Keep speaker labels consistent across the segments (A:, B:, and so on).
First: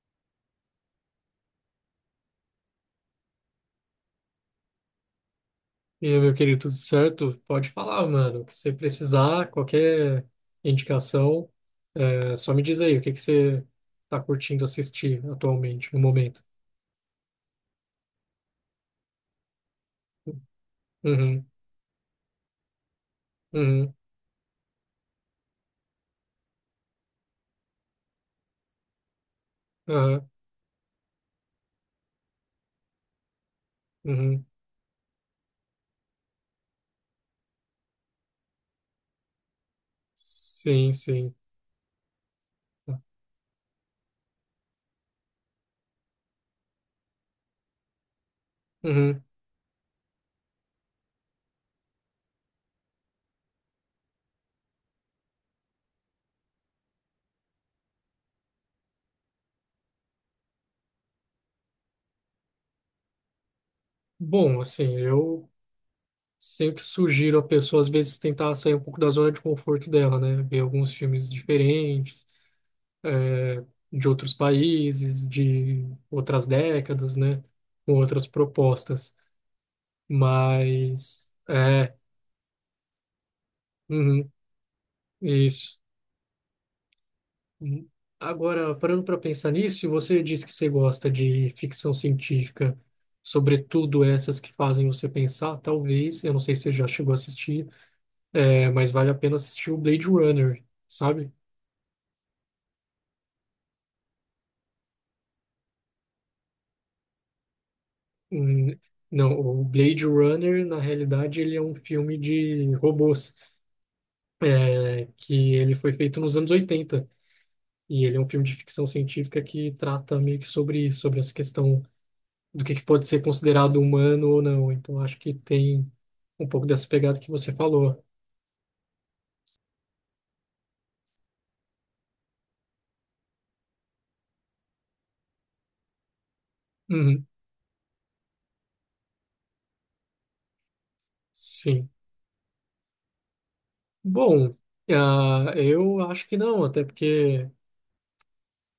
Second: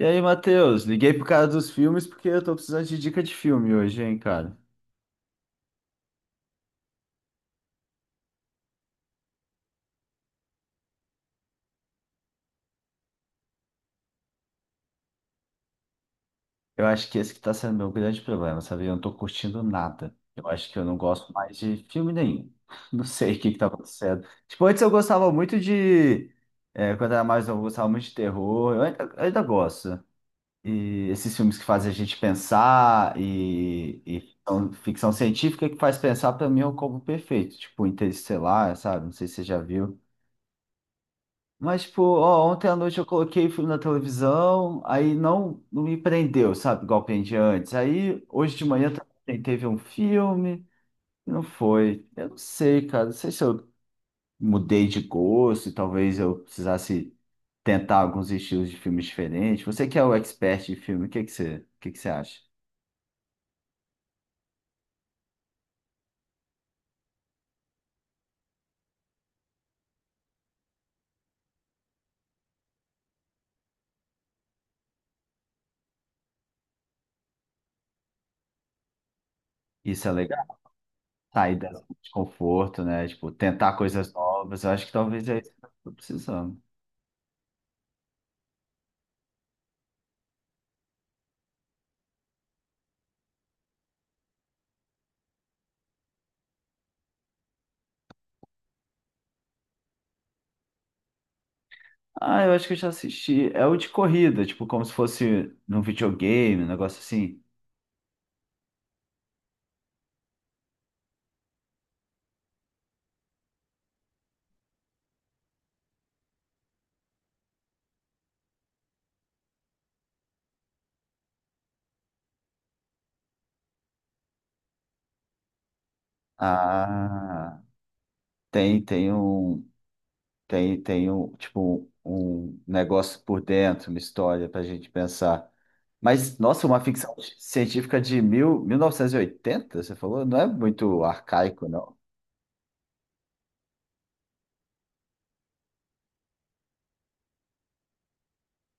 A: E aí, Matheus, liguei pro cara dos filmes porque eu tô precisando de dica de filme hoje, hein, cara.
B: E aí, meu querido, tudo certo? Pode falar, mano. Se precisar, qualquer indicação, só me diz aí o que que você tá curtindo assistir atualmente, no momento.
A: Eu acho que esse que tá sendo meu grande problema, sabe? Eu não tô curtindo nada. Eu acho que eu não gosto
B: Uhum,
A: mais de filme nenhum. Não sei o que que tá
B: uhum,
A: acontecendo. Tipo, antes eu gostava muito de. Quando era mais novo, eu gostava muito de terror. Eu ainda gosto.
B: aham,
A: E esses filmes que fazem a gente pensar e
B: uhum.
A: ficção científica que faz pensar, pra mim, é o combo perfeito. Tipo, Interestelar, sabe? Não sei se você já viu.
B: Sim, sim.
A: Mas, tipo, ó, ontem à noite eu coloquei filme na televisão, aí não me prendeu, sabe? Igual prendia antes. Aí, hoje de manhã
B: Uhum.
A: também teve um filme, e não foi. Eu não sei, cara. Não sei se eu mudei de gosto, e talvez eu precisasse tentar alguns estilos de filmes diferentes. Você que é o expert de filme, o que que você acha?
B: Bom, assim, eu sempre sugiro a pessoa, às vezes, tentar sair um pouco da zona de conforto dela, né? Ver alguns filmes diferentes, é, de outros países, de outras décadas, né? Com outras propostas.
A: Isso é legal?
B: Mas
A: Sair da zona
B: é,
A: de conforto, né? Tipo, tentar coisas
B: uhum,
A: novas. Eu acho que talvez é isso que eu
B: isso.
A: tô precisando.
B: Hum, agora, parando para pensar nisso, você disse que você gosta de ficção científica, sobretudo essas que fazem você pensar, talvez, eu não sei se você já chegou a assistir, mas vale a pena assistir o Blade Runner, sabe?
A: Ah, eu acho que eu já assisti. É o de corrida, tipo, como se fosse num videogame, um negócio assim.
B: Hum, Não, o Blade Runner, na realidade, ele é um filme de robôs, que ele foi feito nos anos 80 e ele é um filme de ficção científica que trata meio que sobre, sobre essa questão do que pode ser considerado humano ou não. Então, acho que tem um pouco dessa pegada que você
A: Ah,
B: falou.
A: tem, tem um, tipo, um negócio por dentro, uma história pra gente pensar. Mas, nossa, uma ficção
B: Uhum,
A: científica de 1980, você falou? Não é muito arcaico,
B: sim.
A: não.
B: Bom, ah, eu acho que não, até porque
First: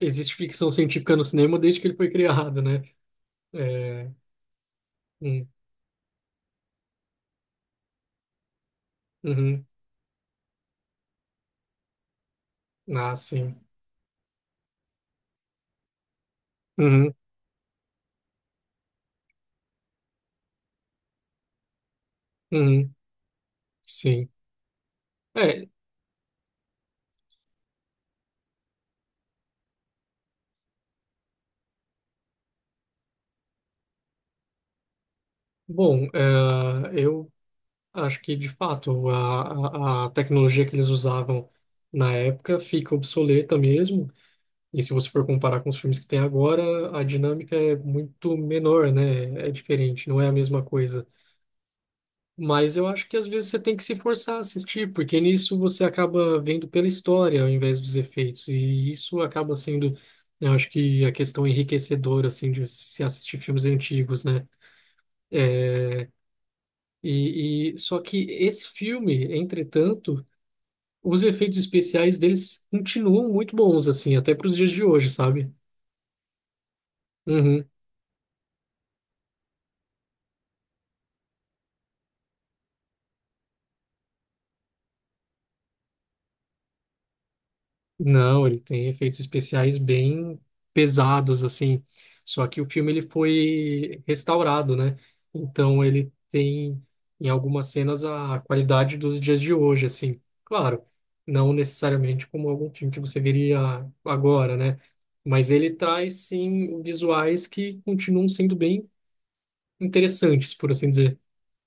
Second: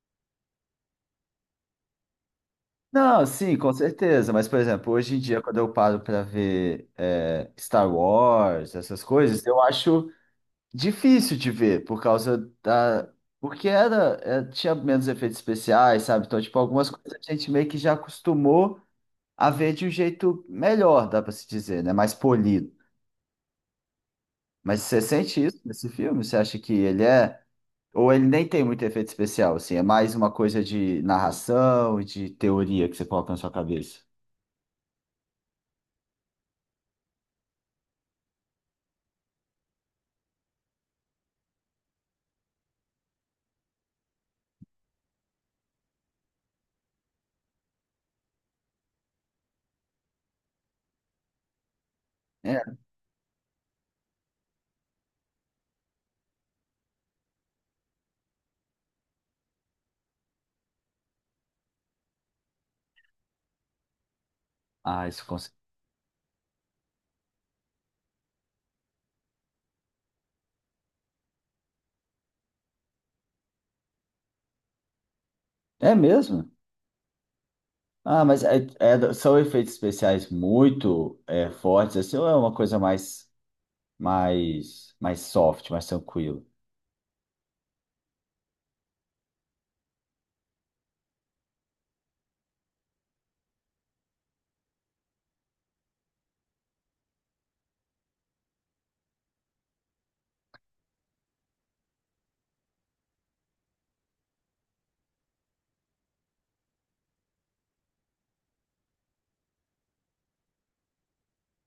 B: existe ficção científica no cinema desde que ele foi criado, né?
A: Não, sim, com
B: É,
A: certeza. Mas, por exemplo, hoje em dia,
B: hum,
A: quando eu paro para ver Star Wars, essas coisas, eu
B: uhum,
A: acho difícil de ver, por causa da.
B: ah, sim.
A: Porque tinha menos efeitos especiais, sabe? Então, tipo, algumas coisas
B: Uhum,
A: a gente meio que já acostumou a ver de um jeito melhor, dá pra se dizer, né? Mais polido.
B: uhum, sim.
A: Mas você sente isso
B: É,
A: nesse filme? Você acha que ele é. Ou ele nem tem muito efeito especial, assim? É mais uma coisa de narração e de teoria que você coloca na sua cabeça?
B: bom, ah, eu acho que, de fato, a tecnologia que eles usavam na época fica obsoleta mesmo. E se você for comparar com os filmes que tem agora, a dinâmica é muito menor, né? É diferente, não é a mesma coisa. Mas
A: É.
B: eu acho que às vezes você tem que se forçar a assistir, porque nisso você acaba vendo pela história ao invés dos efeitos. E isso acaba sendo, eu acho que a questão enriquecedora, assim, de se assistir filmes antigos, né?
A: Ah, isso com
B: É, e só que esse filme, entretanto, os efeitos especiais deles continuam muito bons, assim, até para os dias de hoje, sabe?
A: É mesmo?
B: Uhum.
A: Ah, mas são efeitos especiais muito fortes, assim, ou é uma coisa mais. Mais soft, mais tranquilo.
B: Não, ele tem efeitos especiais bem pesados, assim. Só que o filme ele foi restaurado, né? Então ele tem, em algumas cenas, a qualidade dos dias de hoje, assim. Claro, não necessariamente como algum filme que você veria agora, né? Mas ele traz, sim, visuais que continuam sendo bem interessantes, por assim dizer.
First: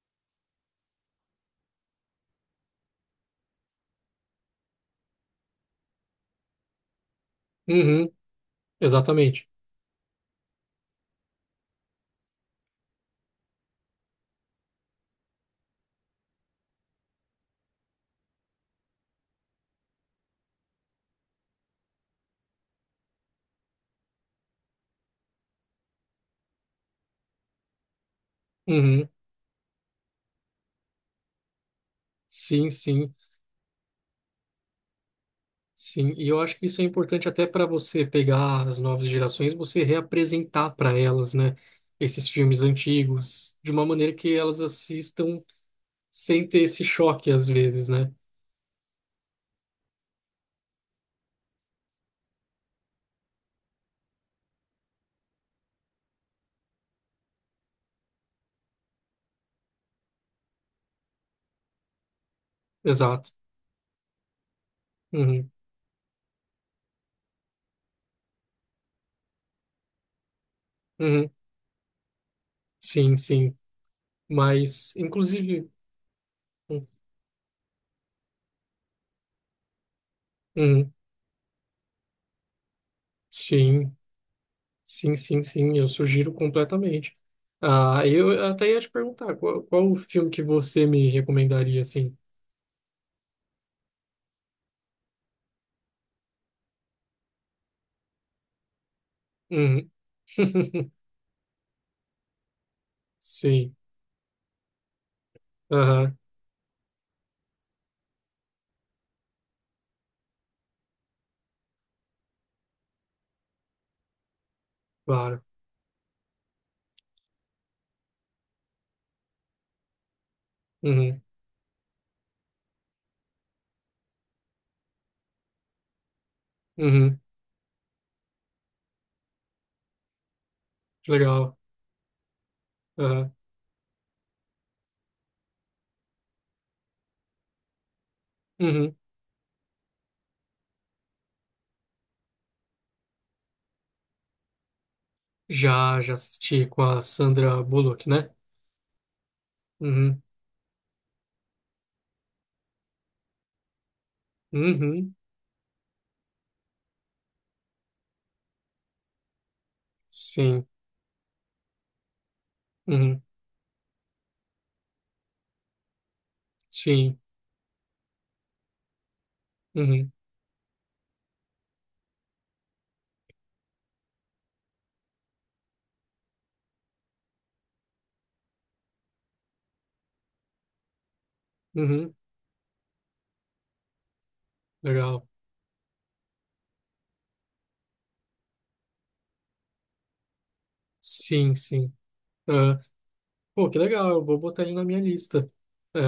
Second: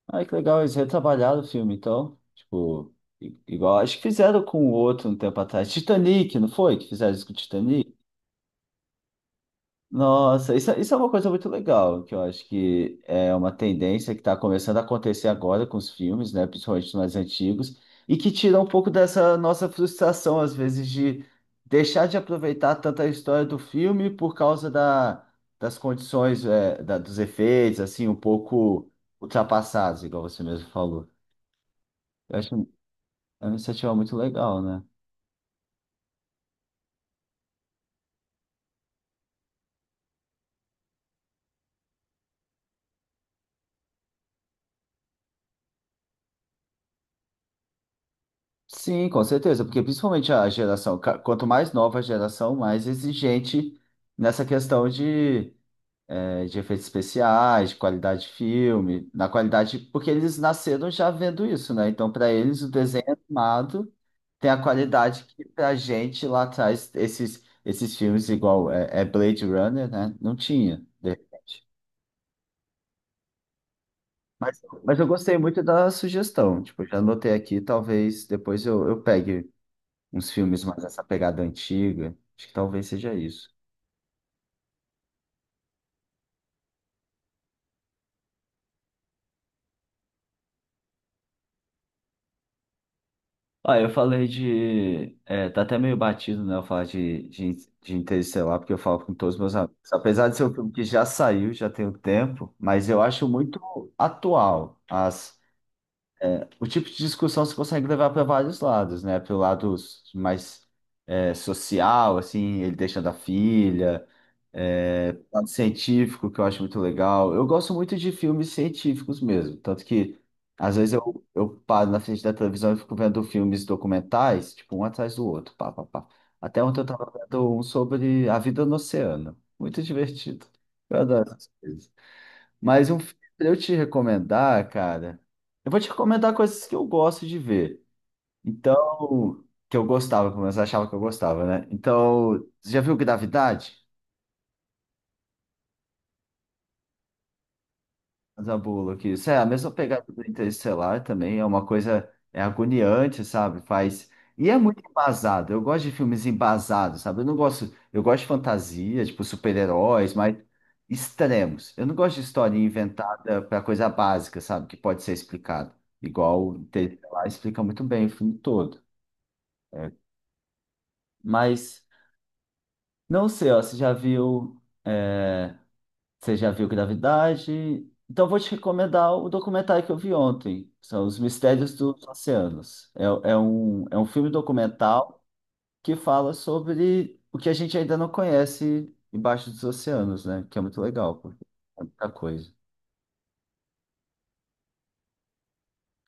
A: Ah, que legal, eles retrabalharam o filme, então. Tipo, igual, acho que fizeram com o outro um tempo atrás. Titanic, não foi? Que fizeram isso com o Titanic?
B: Uhum, exatamente.
A: Nossa, isso é uma coisa muito legal, que eu acho que é uma tendência que está começando a acontecer agora com os filmes, né, principalmente os mais antigos, e que tira um pouco dessa nossa frustração, às vezes, de deixar de aproveitar tanta história do filme por causa das condições, dos efeitos, assim, um pouco
B: Uhum,
A: ultrapassados, igual você mesmo falou. Eu acho é
B: sim, sim.
A: uma iniciativa muito legal, né?
B: Sim, e eu acho que isso é importante até para você pegar as novas gerações, você reapresentar para elas, né, esses filmes antigos, de uma maneira que elas assistam sem ter esse choque às vezes, né?
A: Sim, com certeza, porque principalmente a geração, quanto mais nova a geração, mais exigente nessa questão de, de efeitos especiais, de qualidade de filme, na qualidade, porque eles nasceram já vendo isso, né? Então, para eles, o desenho
B: Exato.
A: animado tem a qualidade que
B: Uhum,
A: pra gente lá atrás, esses filmes igual é Blade Runner, né? Não tinha, de
B: uhum,
A: repente.
B: sim, sim.
A: Mas,
B: Mas,
A: mas eu gostei muito
B: inclusive,
A: da sugestão, tipo,
B: uhum,
A: já anotei aqui, talvez depois eu pegue uns filmes mais
B: uhum,
A: essa pegada antiga. Acho que talvez seja isso.
B: sim, sim, sim, sim, eu sugiro completamente. Ah, eu até ia te perguntar, qual o filme que você me recomendaria, assim?
A: Ah, eu falei de. É, tá até meio batido, né? Eu falar de Interestelar, porque eu falo com todos os meus amigos.
B: Uhum,
A: Apesar de ser um filme que já saiu, já tem um tempo, mas eu acho
B: sim,
A: muito atual as,
B: aham,
A: o tipo de discussão você consegue levar para vários lados, né? Pelo lado mais social, assim, ele deixando a filha, é, pro
B: claro.
A: lado científico, que eu acho muito legal. Eu gosto muito de filmes científicos mesmo, tanto que às vezes
B: Uhum.
A: eu paro na frente da televisão e fico vendo filmes documentais, tipo, um atrás do outro, pá, pá, pá. Até ontem eu tava
B: Uhum,
A: vendo um sobre a vida no oceano. Muito divertido. Eu adoro essas
B: legal.
A: coisas. Mas um filme
B: Aham,
A: pra eu te recomendar, cara, eu vou te recomendar coisas que eu gosto de ver.
B: uhum.
A: Então, que eu gostava, pelo menos eu achava que eu gostava, né? Então, você já viu Gravidade?
B: Já assisti com a Sandra Bullock, né?
A: Zabulo aqui. Isso é a mesma pegada do
B: Uhum,
A: Interestelar também, é uma coisa é agoniante, sabe? Faz e é muito
B: uhum,
A: embasado. Eu gosto de filmes embasados, sabe? Eu não gosto, eu gosto de fantasia, tipo super-heróis, mas
B: sim,
A: extremos. Eu não gosto de história
B: uhum,
A: inventada para coisa básica, sabe? Que pode ser explicado. Igual o
B: sim,
A: Interestelar explica muito bem o filme todo. É.
B: uhum,
A: Mas não sei, ó, é, você já viu Gravidade? Então eu vou te recomendar o documentário que eu vi ontem, que são Os Mistérios dos
B: uhum,
A: Oceanos. É um filme documental
B: legal.
A: que fala sobre o que a gente ainda não conhece embaixo dos oceanos, né? Que é muito legal, porque
B: Sim,
A: é
B: sim.
A: muita coisa.
B: Ah, pô, que legal, eu vou botar ele na minha lista. É,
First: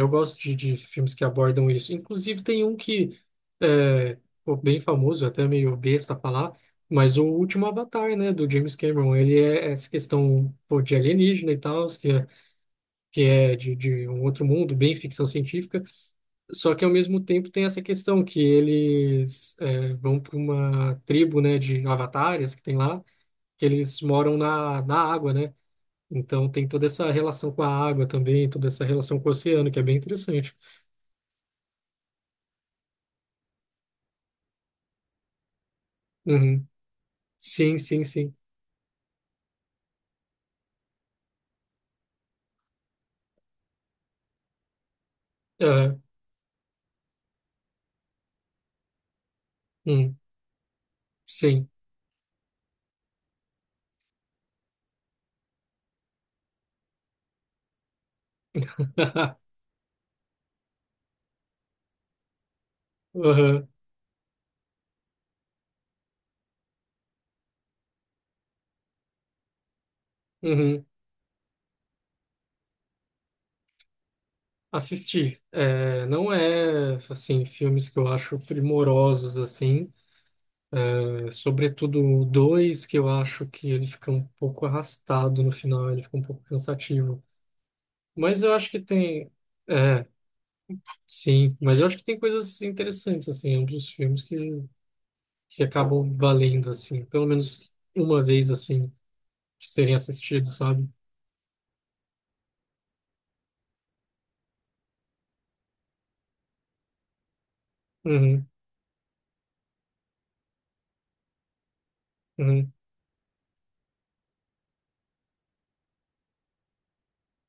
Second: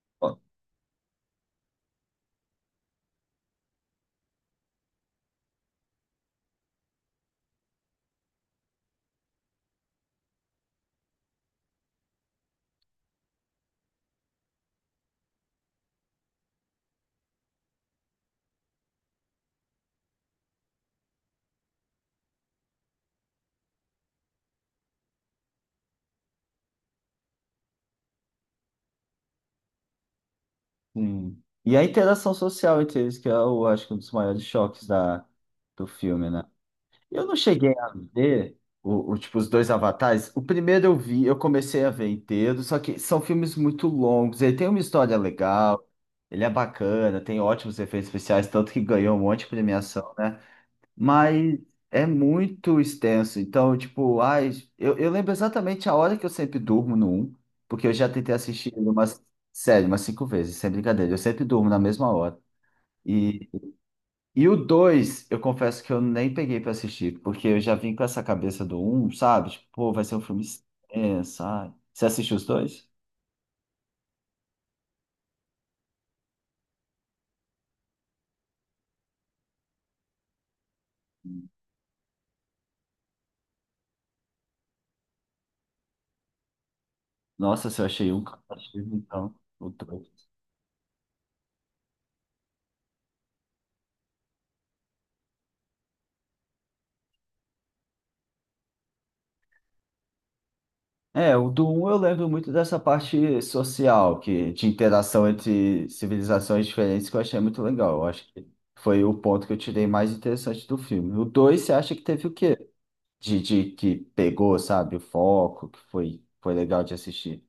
B: eu gosto
A: Ó,
B: de filmes que abordam isso. Inclusive, tem um que é, pô, bem famoso, até meio besta falar, mas o último Avatar, né, do James Cameron, ele é essa questão, pô, de alienígena e tal, que é de um outro mundo, bem ficção científica, só que ao mesmo tempo tem essa questão que eles vão para uma tribo, né, de avatares que tem lá, que eles moram na água, né? Então tem toda essa relação com a água também, toda essa relação com o oceano, que é bem interessante.
A: E a interação social entre eles, que eu acho que é um dos maiores choques do filme, né?
B: Uhum.
A: Eu não cheguei
B: Sim,
A: a
B: sim, sim.
A: ver tipo, os dois Avatares. O primeiro eu vi, eu comecei a ver inteiro, só que são filmes muito longos. Ele tem uma história legal,
B: Aham.
A: ele é bacana, tem ótimos efeitos especiais, tanto que ganhou um monte de premiação,
B: Hum.
A: né? Mas
B: Sim.
A: é muito extenso. Então, tipo, ai, eu lembro exatamente a hora que eu sempre durmo no um, porque eu já tentei assistir ele umas, sério, umas cinco vezes, sem brincadeira. Eu sempre durmo na mesma hora.
B: Aham.
A: E o 2, eu confesso que eu nem peguei pra assistir, porque eu já vim com essa cabeça do um, sabe? Tipo, pô, vai ser um filme
B: Uhum.
A: extenso, sabe? Você assistiu os dois?
B: Assistir. É, não é, assim, filmes que eu acho primorosos, assim. É, sobretudo o 2, que eu acho que ele fica um pouco arrastado no final, ele fica um pouco cansativo.
A: Nossa, se eu achei um
B: Mas eu acho que
A: cansativo,
B: tem.
A: então, o
B: É,
A: dois.
B: sim, mas eu acho que tem coisas interessantes, assim, ambos os filmes que acabam valendo, assim, pelo menos uma vez, assim, de serem assistidos, sabe?
A: É, o do um eu lembro muito dessa parte social, de interação entre civilizações diferentes, que eu achei muito legal. Eu acho que
B: Uhum,
A: foi o ponto que eu tirei mais interessante do filme. O 2, você acha que teve o quê?
B: uhum.
A: De que pegou, sabe, o foco, que foi legal de assistir.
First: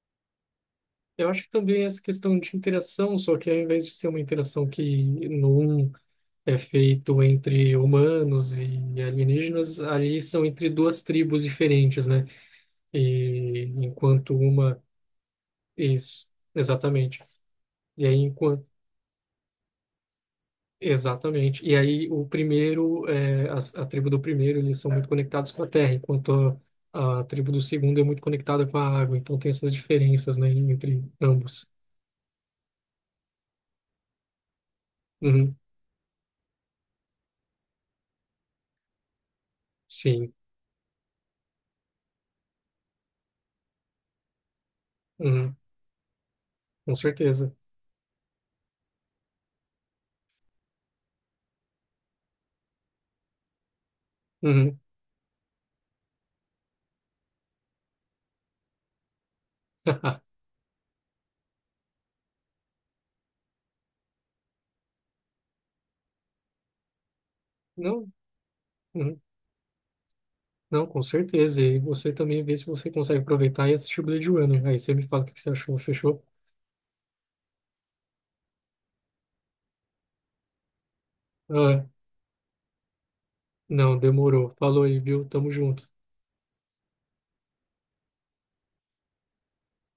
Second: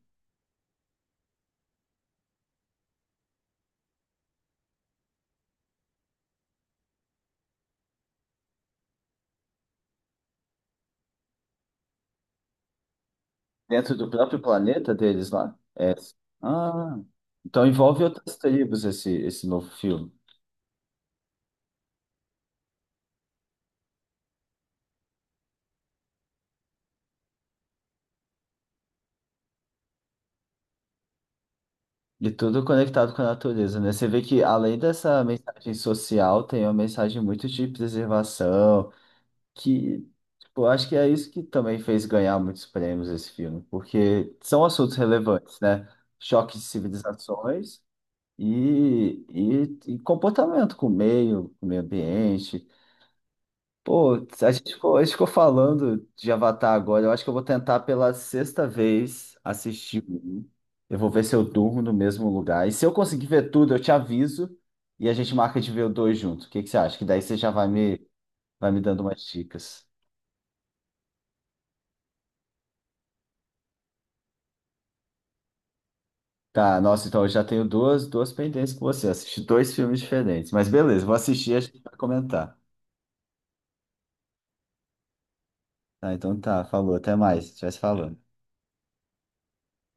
B: Eu acho que também essa questão de interação, só que ao invés de ser uma interação que no um é feito entre humanos e alienígenas, ali são entre duas tribos diferentes, né? E
A: Dentro do
B: enquanto
A: próprio
B: uma.
A: planeta deles lá? É.
B: Isso,
A: Ah,
B: exatamente.
A: então envolve
B: E aí,
A: outras
B: enquanto.
A: tribos esse novo filme.
B: Exatamente. E aí, o primeiro, a tribo do primeiro, eles são muito conectados com a terra, enquanto a tribo do segundo é muito conectada com a água. Então, tem essas diferenças, né, entre ambos.
A: E tudo conectado com a natureza, né? Você vê que além dessa
B: Uhum,
A: mensagem social, tem uma mensagem muito de preservação, que,
B: sim,
A: tipo, eu acho que é isso que também fez ganhar muitos prêmios esse filme, porque são assuntos
B: uhum,
A: relevantes, né? Choque de
B: com certeza.
A: civilizações e comportamento com o meio ambiente. Pô, a gente
B: Uhum.
A: ficou, a gente ficou falando de Avatar agora. Eu acho que eu vou tentar pela sexta vez assistir um. Eu vou ver se eu durmo no mesmo lugar. E se eu conseguir ver tudo, eu te aviso e a gente marca de ver o dois junto. O que que você acha? Que daí você já vai
B: Não,
A: vai me dando umas
B: uhum,
A: dicas.
B: não, com certeza. E você também vê se você consegue aproveitar e assistir Blade Runner. Aí você me fala o que que você achou, fechou?
A: Tá, nossa, então eu já tenho duas pendências com você. Assisti dois filmes diferentes. Mas beleza, vou assistir e a gente
B: Ah,
A: vai comentar.
B: não, demorou. Falou aí, viu? Tamo junto.
A: Tá, então tá, falou, até mais. A gente vai se falando.